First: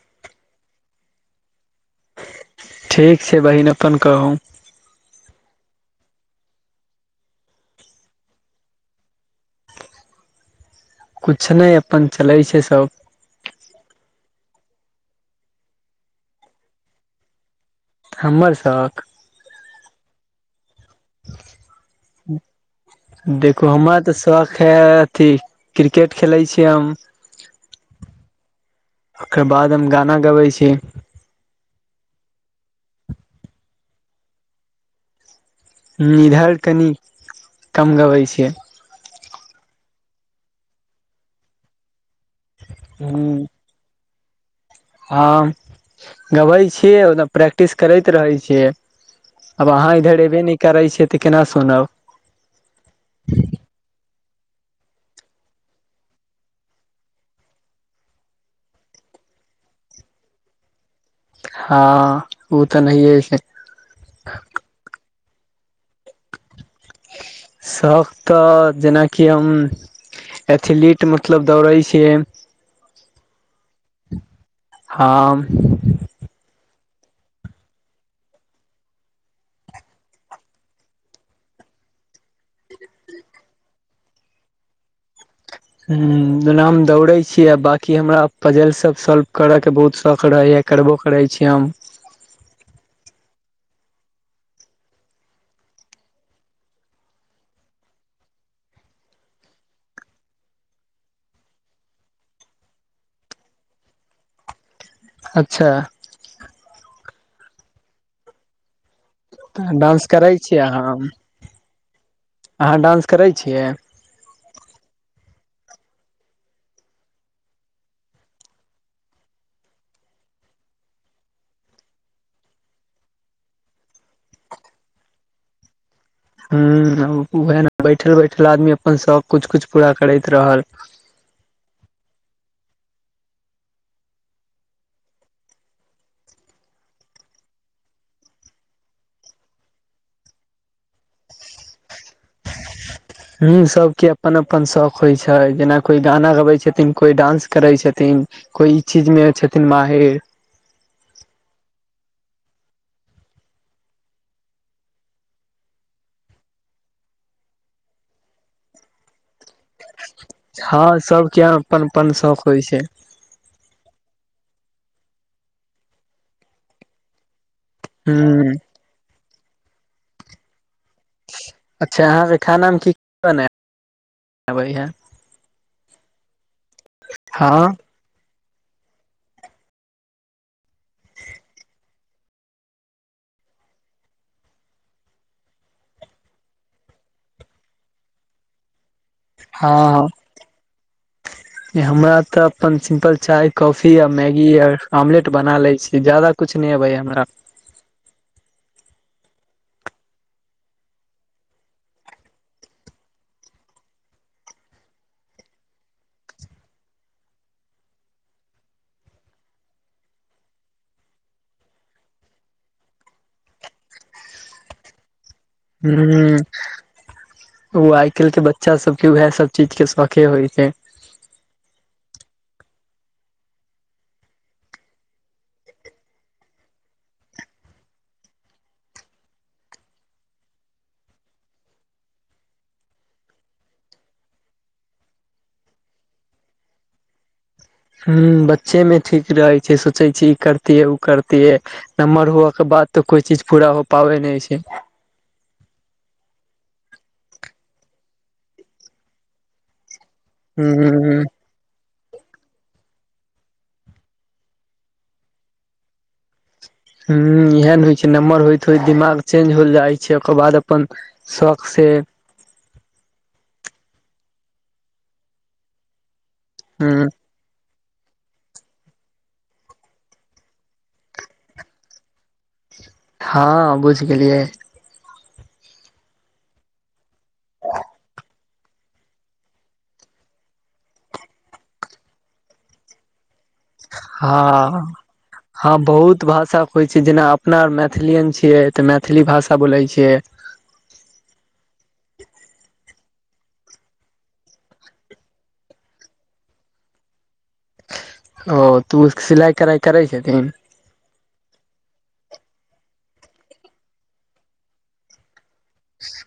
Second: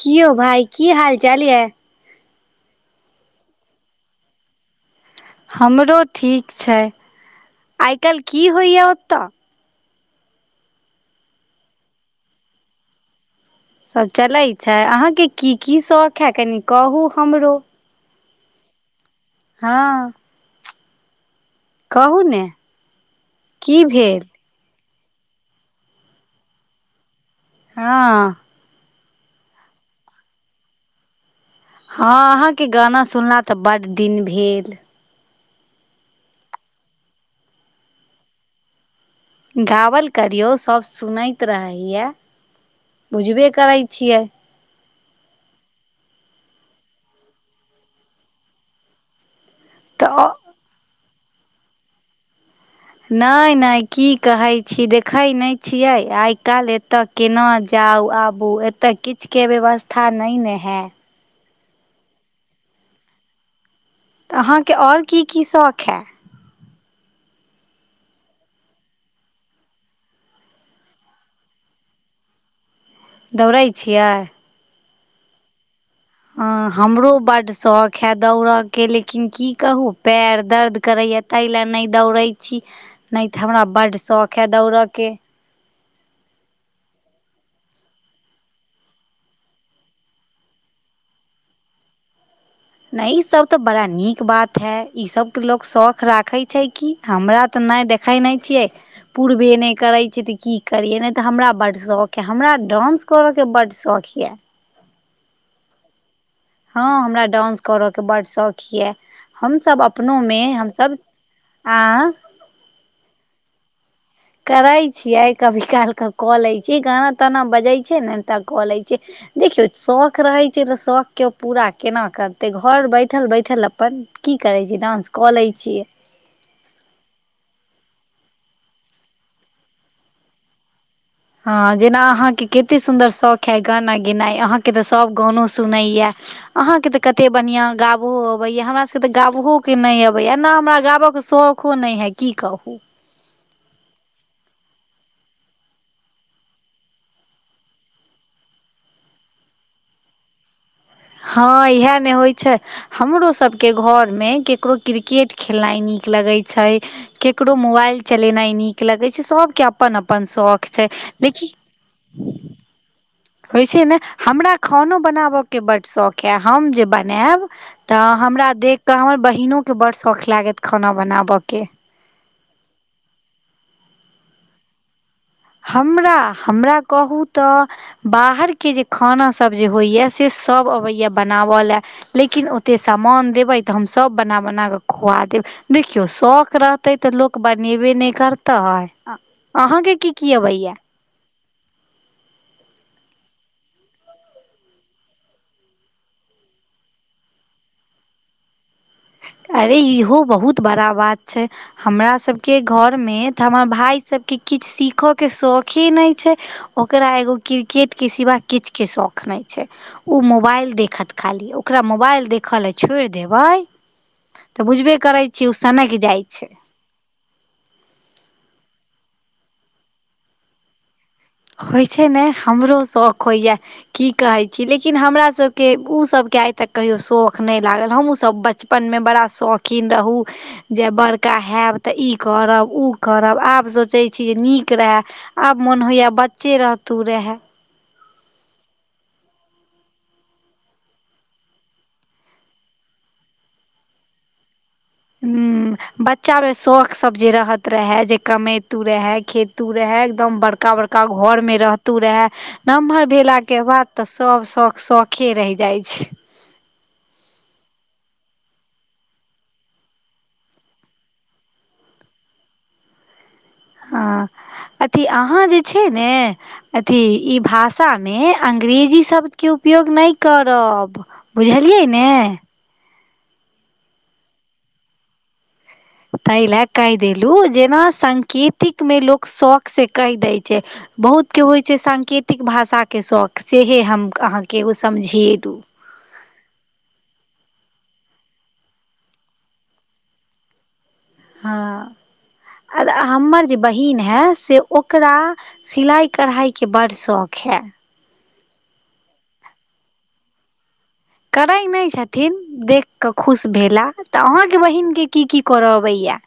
कि यौ भाइ की हाल चाल यऽ ठीक छै बहिन अपन कहू हमरो ठीक छै आइ काल्हि की होइए ओतय कुछ नै अपन चलै छै सब सब चलै छै अहाँके की की शौख है कनि कहू हमरो हमर शौख हँ कहू ने देखू की हमरा तऽ भेल शौख खे अथी क्रिकेट खेलै छियै हम हँ ओकर बाद हम गाना गबै छी हँ अहाँके गाना सुनला तऽ बड्ड दिन भेल निधर कनि कम गबै छियै गबल करियौ सब सुनैत रहैया बुझबे करै छियै हँ गबै छीयै ओना प्रैक्टिस करैत रहे छियै आब अहाँ तऽ इधर एबे नय करै छै तऽ केना सुनब नय - नय की कहै छी देखै नय छियै आइ काइल एतऽ केना जाउ आबू एतऽ किछ केँ व्यवस्था नय नऽ हैत हँ ओ तऽ नहिये छै तऽ अहाँकेँ आओर की की शौक हए शौक तऽ जेनाकि हम एथलीट मतलब दौड़ै छियै दौड़ै छियै हँ हँ हमरो बड्ड शौख हे दौड़अ केँ लेकिन की कहू पैर दर्द करै य तैय लऽ नच दौड़ै छी नय तऽ हमरा बड्ड शौख अइ दौड़ऽ केँ हुँ जेना हम दौड़े छी आ बकी हमरा पजल सब सॉल्व करऽ केँ बहुत शौक रहे यऽ करबो करै छी हम नय ई सभ तऽ बड़ा नीक बात है ई सभ तऽ लोक शौक राखै छै कि हमरा तऽ नय देखै नय छियै पूरबे नय करै छै तऽ की करियै नय तऽ हमरा बड्ड शौक यऽ हमरा डान्स करऽ केँ बड्ड शौक यऽ अच्छा हँ हमरा डान्स करऽ केँ बड्ड शौक ये तऽ हमसब डांस करै अपनोमे छियै अहाँ हमसब आ अहाँ डान्स करै छियै करै छियै कभी काल कऽ कऽ लै छियै गाना ताना बजै छै ने तऽ कऽ लै छियै देखियौ शौख रहै छै तऽ शौख केँ ओ पूरा केना करतै घर बैठल - बैठल अपन की करै छी डान्स कऽ लै छियै हुँ उहै नऽ बैठल - बैठल आदमी अपन शौक कुछ - कुछु पूरा करैत रहल हँ जेना अहाँकेँ कते सुन्दर शौख है गाना गेनाइ अहाँकेँ तऽ सभ गानो सुनै यऽ अहाँकेँ तऽ कते बढ़िआँ गाबहो अबैय हमरा सब केँ तऽ गाबहो केँ नय अबैय एना हमरा गाबऽ केँ शौ खो नय है की कहू हुँ सभ केँ अपन अपन शौक होइ छै जेना कोइ गाना गबै छथिन कोइ डान्स करै छथिन कोइ ई चीज मे छथिन माहिर हँ इहै नऽ होइ छै हमरो सभ केँ घरमे ककरो क्रिकेट खेलनाइ नीक लगै छै केकरो मोबाइल चलेनाइ नीक लगे छै सब केँ अ पन - अपन शौख हँ छै सबके अपन अपन शौक लेकिन होइ छै होइ छै नऽ हमरा खानो बनाबऽ केँ बड्ड शौक यऽ हम जे बनाएब तऽ ह हमरा देख कऽ हमर बहिनो केँ बड्ड सौख लागत खाना बनाबऽ केँ अच्छा अहाँकेँ खानामे की की बनै अबै हँ हमरा हमरा कहू तऽ हँ बाहर केँ जे खानासभ जे होइय से सभ अबैय बनाबल ले लेकिन ओते सामान देबै तऽ हम सब बना - बना कऽ खुआ देब देखियौ शौख रहतेै तऽ लोक बनेबे नच करतै अहाँके हँ की की अबैय हमरा तऽ अपन सिम्पल चाय, कॉफी आ मैगी आर ऑमलेट बना ले छी जादा कुज नय आबै य हमरा अरे इहो बहुत बड़ा बात छै। हमरा सभ केँ घर में तऽ हमर भाय सभ केँ किछ सीख केँ शौखी नै छै। ओकरा एगो क्रिकेट केँ सिवा किछ केँ शौक नै छै। ओ मोबाइल देखत खाली ओकरा मोबाइल देख लऽ छोड़ देबै। तऽ बुझबे करै छी ओ सनक जाइ छै [unintelligible] ओ आइ काइल कऽ बच्चा सब कऽ वैह सब चीज कऽ शौखे होय छै होइ छै ने हमरो शौक होइए की कहै छी लेकिन हमरा सब केँ उऽ सभ केँ आइ तक कहियो शौख नै लागल हमहूँ सभ बच बचपन में बड़ा शौकीन रहूँ जे बड़का हैब तऽ ई करब ओ करब आब सोचैत छी जे नीक रहै आब मोन होइया बच्चे रहतू रहे। हु बच्चे में ठीक रहै छै सोचै छी ई करतिये ओ करतिहे नम्हर होए कऽ बाद तऽ कोई चीज पूरा हो पाबै नै छै। [unintelligible] बच्चा में शौख सब जे रहत रहे जे कमेैतू रहे खेतू रहे। एकदम ह बड़का बड़का घर में रह। तू रहे नमहर भेला केँ बाद तऽ सब शौख शौखे रैह जाइ छै। हु इहै न होइ छै नम्हर होइत होइत दिमाग चेंज होल जाइ छै ओकर बाद अपन। शौक से हँ अथी अहाँ जे छै ने अथी। ह ई भाषा में अंग्रेजी शब्द केँ उपयोग नै करब। बुझलियै ने हऽ बुझ गेलियै। तैय लै कैह देलु जेना साकेतिक में लोक शौक स कैह दै छै। बहुत केँ होइ छै साकेतिक भाषा केँ शौक सेहै हम अहाँकेँ ओ हँ समझेलु हँ बहुत भाषा होइ छै जेना अपना आ मैथिलियन छियै तऽ मैथिली भाषा बोलै छियै। हँ [inaudible] आ हमर जे बहिन है से ओकरा सिलाइ कड़हाकेँ बड शौक है ओ तु सिलाइ कड़हाइ करै छथिन। करै नै छथिन देख कऽ खुश भेला तऽ अहाँकेँ बहिन केँ की की कर अबै या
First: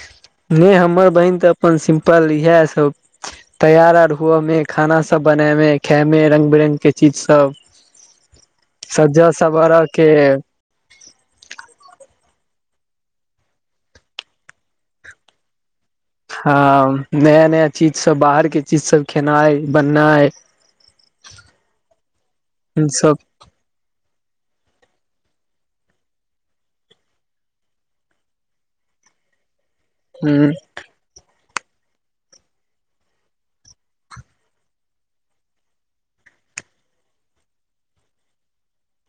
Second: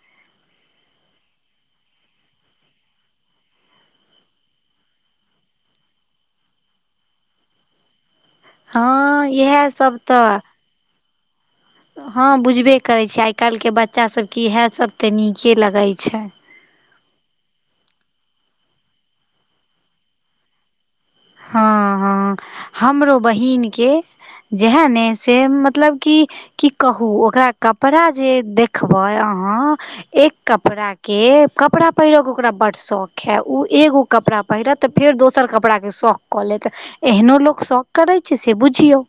[inaudible] नै हमर बहिन तऽ अपन सिम्पल इहै सब। तैयार आर हुअ में खाना सब बना में खाय में रंग बिरंग केँ चीज सब हँ सजा इहै सवारा सभ के तऽ [inaudible] हँ बुझबे करै छियै आइ काइल केँ बच्चा सभ केँ इहै सब तऽ नीके लगैत छै। हँ नया नया चीज सब बाहर केँ चीज सब खेनै बननै हऽ हऽ सब हमरो बहिन केँ जेहै ने से मतलब कि की कहू ओकरा कपड़ा जे देखबै अहाँ एक ह कपड़ा केँ कपड़ा पहिर केँ ओकरा बड शौख है ओ एगो कपड़ा पहिरत तऽ फेर दोसर कपड़ा केँ शौख। कऽ लेत एहनो लोक शौक करै छै से बुझियौ।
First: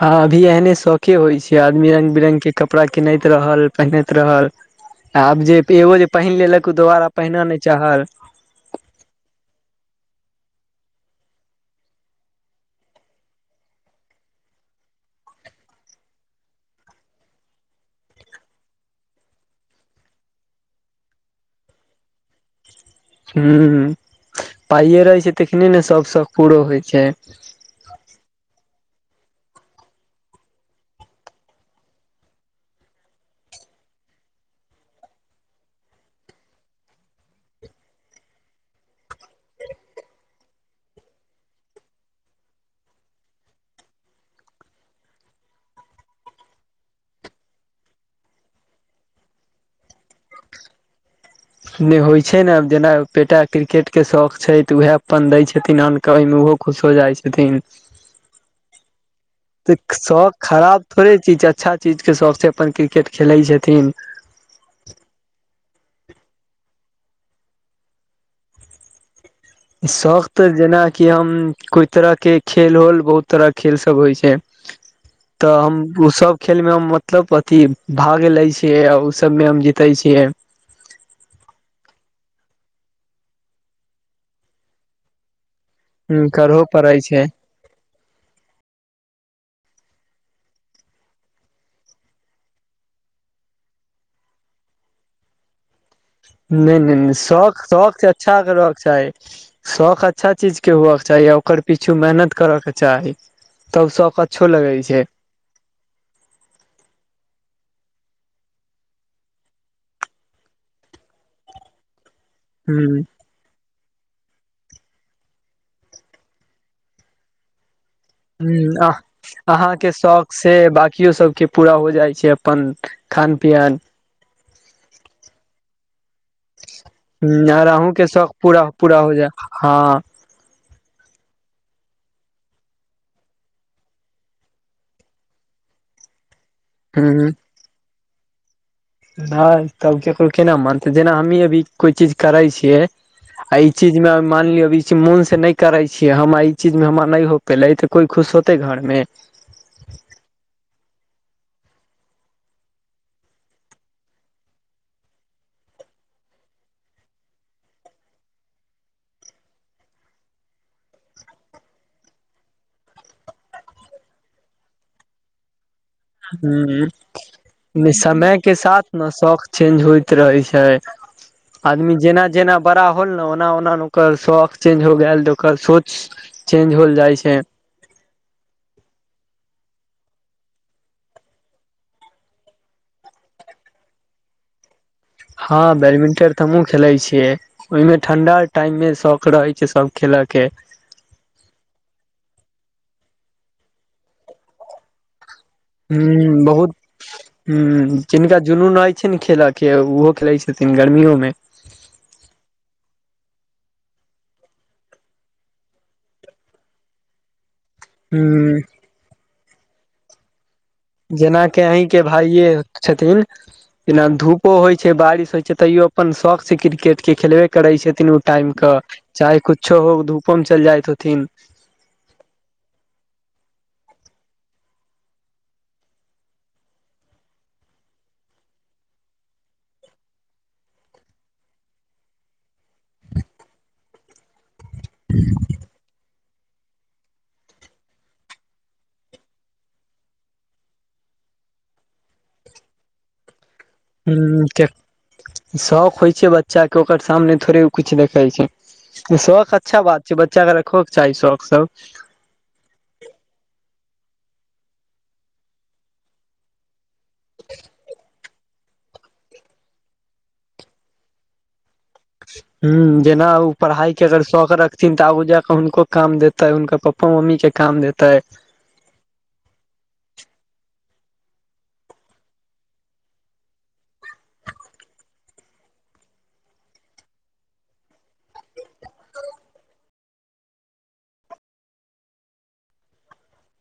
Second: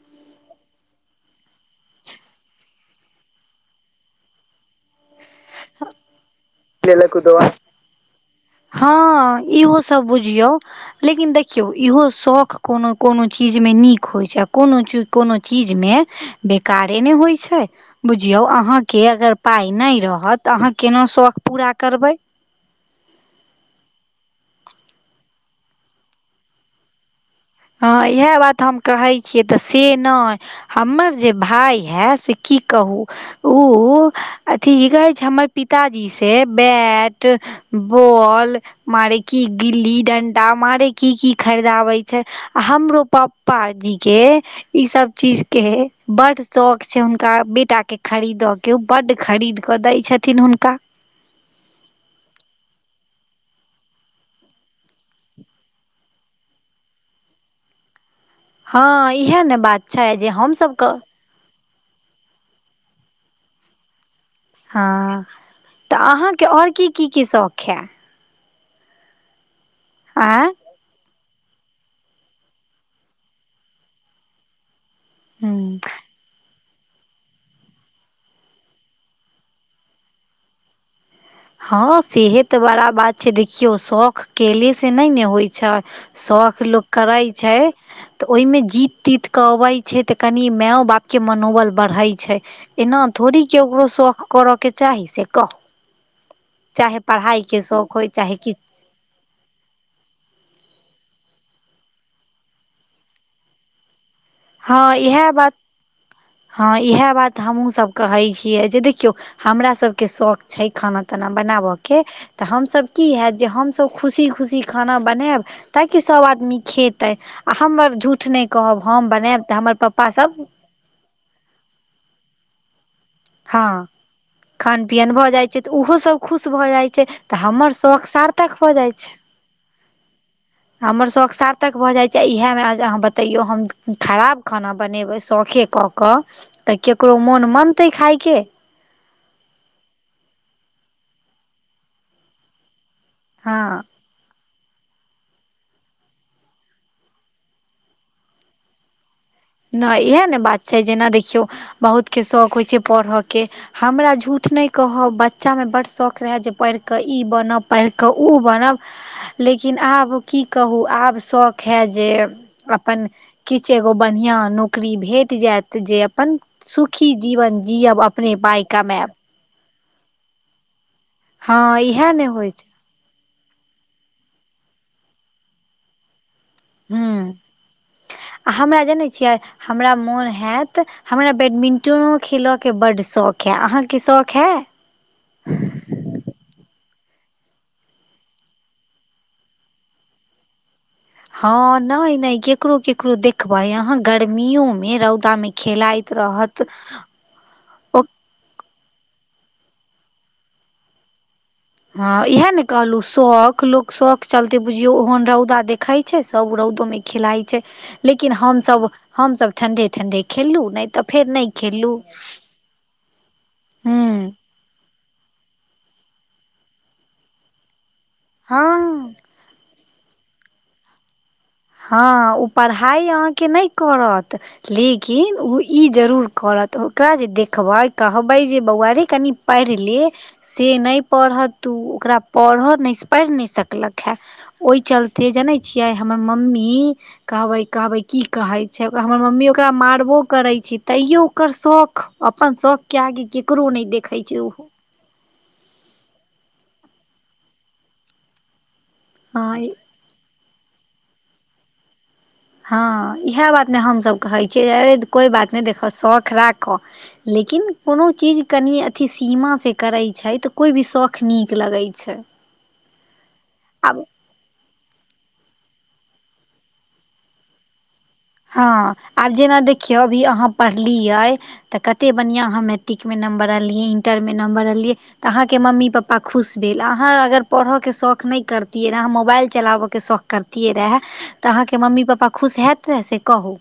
हँ अभी एहने शौखे होइ छै आदमी रंग बिरंग केँ कप। कपड़ा कीनैत रहल पहिनैत रहल आब जे एगो जे पहिन लेलक। दोबरा पहिन नै चाहल हँ इहो सब बुझियौ। लेकिन देखियौ इहो शौख कोनो कोनो चीजमे नीक होइ छै आ कोनो कोनो चीजमे, बेकारे ने होइ छै। बुझियौ अहाँके अगर पाइ नहि रहत तऽ अहाँ केना शौक पूरा करबै। हूँ पाइए रहै छै तखने ने सब शौक पूराो होइ छै। हाँ इएह बात हम कहै छियै तऽ से नहि। हमर जे भाय हा से की कहू। ओ अथि ई कहै छै हमर पिताजी से बैट बॉल मारे की गिल्ली डंडा मारे की की खरीदाबै छै हमरो पापाजीके इ सब चीज के बड शौक छै हुनका बेटा के खरीद के के ओ बड्ड खरीद कऽ दै छथिन हुनका, ने होइ छै ने जेना बेटा क्रिकेट के शौक छै तऽ उएह अपन दय छथिन आन त ओहिमे ओहो खुश हो जाइ छथिन। हाँ इहा ने तऽ बात छै जे शौख खराब हमसभके, थोड़े चीज अच्छा चीज के शौकसँ अपन क्रिकेट खेलैत छथिन। हाँ तऽ अहाँके आओर की की की शौक हाए शौक त आँय जेना कि हम कोइ तरह के खेल होल बहुत तरह के खेल सब होइ छै तऽ हूँ हम ओ सब खेल मे हम मतलब अथि भाग ले छियै आ ओ सब मे हम जीते छियै हाँ सेहे त बड़ा बात छै देखियो शौख केले से नहि ने होइ छै शौक करहो लोक पड़ै करै छै तऽ ओहिमे जीत तीत कऽ अबैत छै तऽ कनि मायओ बापके मनोबल बढ़ैत छै एना थोड़ी केकरो शौख करऽ के चाही से कह नहि नहि नहि शौक शौख शौक से होय चाहे अच्छा किछ चाही शौक अच्छा चीज के हेबाके चाही आ ओकर पीछु मेहनत करऽके चाही तब शौक क हाँ इहाए बात हँ इहाए बात हमहुँसभ कहै छियै जे देखियौ हमरा सभके शौक छै खाना ताना बनाबय के तऽ हमसभ ह की होैत जे हमसभ खुशी खुशी खाना बनायब ताकि सब आदमी खेतै आ हमर झूठ नहि कहब ह हम ब- अहाँके शौक से बांकीयो सबके पूरा हो जाइ छै अपन खान पियन हाँ खान पियन भऽ जाइ छै तऽ ओहो सब खुश भऽ जाइ छै तऽ हूँ आर हमर अहूँके शौक सार्थक पूरा भऽ जाइ पूरा छै हो जाय हँ हमर शौक सार्थक भऽ जाइ छै इएहमे अहाँ बतैयौ हम खराब खाना बनेबै शौकेे कऽ कऽ तऽ केकरो मोन मनतै खायके नहि तब केकरो केना मानते जेना हमही अभी कोई चीज करै छियै आ ई हँ चीज मान लियौ अ ई मोन से नहि करै छियै हम ई चीजमे हमरा नहि हो पैले तऽ कोई खुश होते घरमे नहि इहा ने बात छै जेना देखियौ बहुत के शौक होइ छै पढ़य के हमरा झूठ नहि कहब बच्चामे बड्ड शौक रहाए जे पढ़ि कऽ ई बनब पढ़ि कऽ ओ बनब लेकिन आब की कहू आब शौक हा जे अपन किछु एगो बढ़ियाँ नौकरी भेट जाएत जे अपन ह सुखी जीवन जीअब अपने समय के पाय साथ ने कमाब शौख चेंज होइत रहे छै हँ आदमी इएह ने जेना होइ जेना छै बड़ा होल ने ओना ओना ने ओकर शौक चेंज हो गेल तऽ ओकर सोच चेंज होल जाइ हूँ छै आ हमरा जनै छियै हमरा मोन होैत हमरा बैडमिंटनो खेलय के बड्ड शौक हए अहाँके शौक हए हँ बैडमिंटन तऽ हमहुँ खेलै छियै ओय में ठंडा टाइम मे शौक रहे छै सब खेलय के हँ नय नय केकरो केकरो देखबै अहाँ गर्मियो मे रौदा मे खेलाइत हूँ रहत बहुत हू जिनका जुनून रहय छै ने खेलऽ के ओहो खेलैत छथिन गर्मियो में हँ इएह ने कहलहु शौख लोक शौख चलते बुझियौ ओहन रौदा देखैत सब रौदो मे खेलाइ छै लेकिन ह हमसभ हमस ठंडे ठंडे खेललू नय जेना के अहीं के भाइे छथिन हूँ बिना धूप होइ छै बारिश होइ छै तैयो अपन शौक से क्रिकेट के खेलबे करै छथिन टाइम के हँ चाहे कुछो हो धूपो मे चलि जाइत होथिन हँ ओ परहाइ अहाँके नय करत लेकिन ओ ई जरूर करत ओकरा जे देखबै कहबै जे बौआ रे कनि पैड़ह ले से नय पढ़त ऊ ओकरा पढ़ह नय पढ़ नय सकलक हे ओय चलते जनै छियै हमर मम्मी कहबै कहबै की कहै छै हमर मम्मी ओकरा मारबो करै छै तैयो ओकर शौख अपन शौक के आगे केकरो नइ हू शौक होइ छै बच्चा के ओकर सामने थोड़े कुछु देखै छै शौख हँ अच्छा बात छै बच्चाके रखोकऽ चाही शौख सब हँ इएह बात ने हमसभ कहै छियैे कोई बात नय देखऽ शौख राख क लेकिन कोनो चीज कनि अथि सीमा से करे छै त कोई भी शौख नीक लगइ हूँ जेना ओ पड़हाइ के आब अगर शौख रख थिन तऽ आगु जााकऽ हुनको काम देतै हुनकर पप्पा मम्मी के काम देतै हँ आब जेना देखियौ अभी अहाँ पढ़लियै तऽ कतेक बढ़िआँ अहाँ मैट्रिकमे नम्बर अनलियै इन्टर में नम्बर अनलियै तऽ अहाँके मम्मी पप्पा खुश भेल अहाँ अगर परह के शौख नहि करतियै अहाँ मोबाइल चलाबऽ के शौख करतियै रेहऽ तऽ अहाँके मम्मी पप्पा खुश हैत रेहऽ से कहू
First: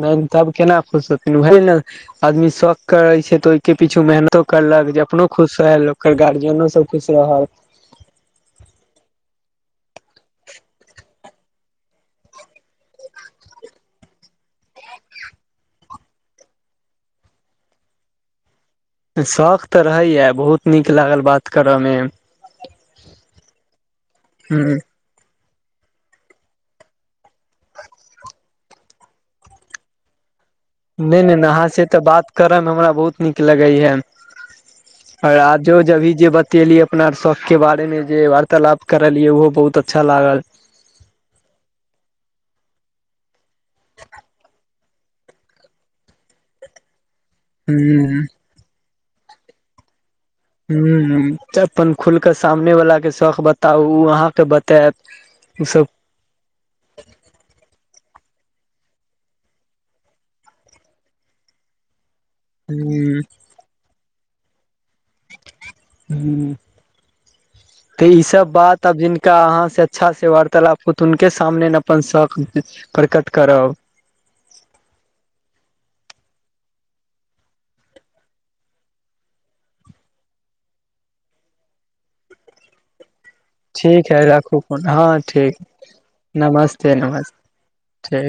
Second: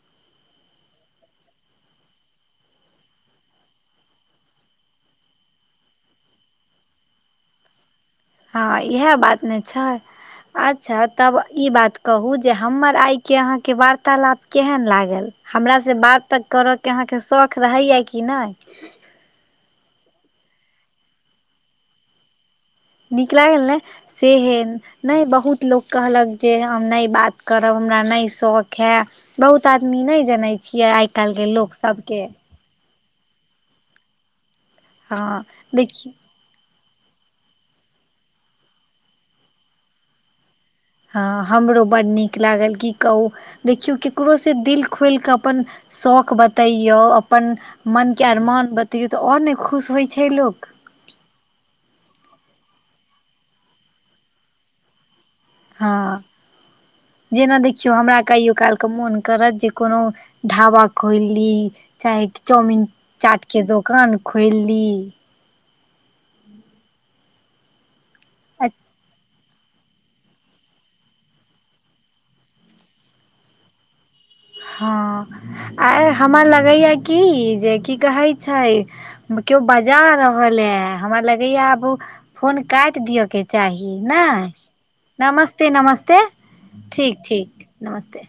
नय तब केना खुश होथिन वही नऽ आदमी शौख करे छै तऽ ओहि के पीछो मेहनतो करलक जे अपनो खुश होल ओकर गार्जियनो सब खुश रहल हँ इएह बात ने छैय अच्छा तब ई बात कहू जे हमर आइके अहाँके वार्तालाप केहन लागल हमरा से बात तऽ करऽके अहाँके शौख रहैया कि नय शौख तऽ रहैया बहुत नीक लागल बात करऽ में नीक लागल ने से हे ह नहि बहुत लोक कहलक जे हम नय बात करब हमरा नय शौख हे बहुत आदमी नहि जनै छियै आइ नहि नहि काल्हिके अहाँ से तऽ लोकसभके बात करऽ हमरा बहुत नीक लगै हे और हँ आजो देखियौ जभी जे ब तियेलिए अपना शौख के बारे में जे वार्तालाप करलिय ओहो बहुत अच्छा लागल हँ हमरो बड़ नीक लागल की कहू देखियौ ककरो से दिल खोलि कऽ अपन शौख बतैयौ अपन मनके ह अरमान बतैयौ तऽ आओर नै खुश होय छै लोक हूँ अपन खुलके सामने वलला के शौख बताउ उ अहाँके बतैत हँ जेना देखियौ हमरा कहियो कालक मोन करत जे कोनो। ढाबा खोइल ली चाहे चाउमिन ह चाट के दोकान खोइलि ली। हूँ तऽ ई सब बात अब जीन जिनका अहाँ से अच्छा से वार्तालाप होत हुनके सामने ने अपन शौख प्रकट करब। हँ आय हमरा लगैया कि जे की कहै छै। कियो बजा रहल ए हमरा लगैया आब फोन काटि दिअ। के चाही ठीक है नाय राखू फोन हँ नमस्ते ठीक नमस्ते नमस्ते ठीक नमस्ते ठीक ठीक नमस्ते।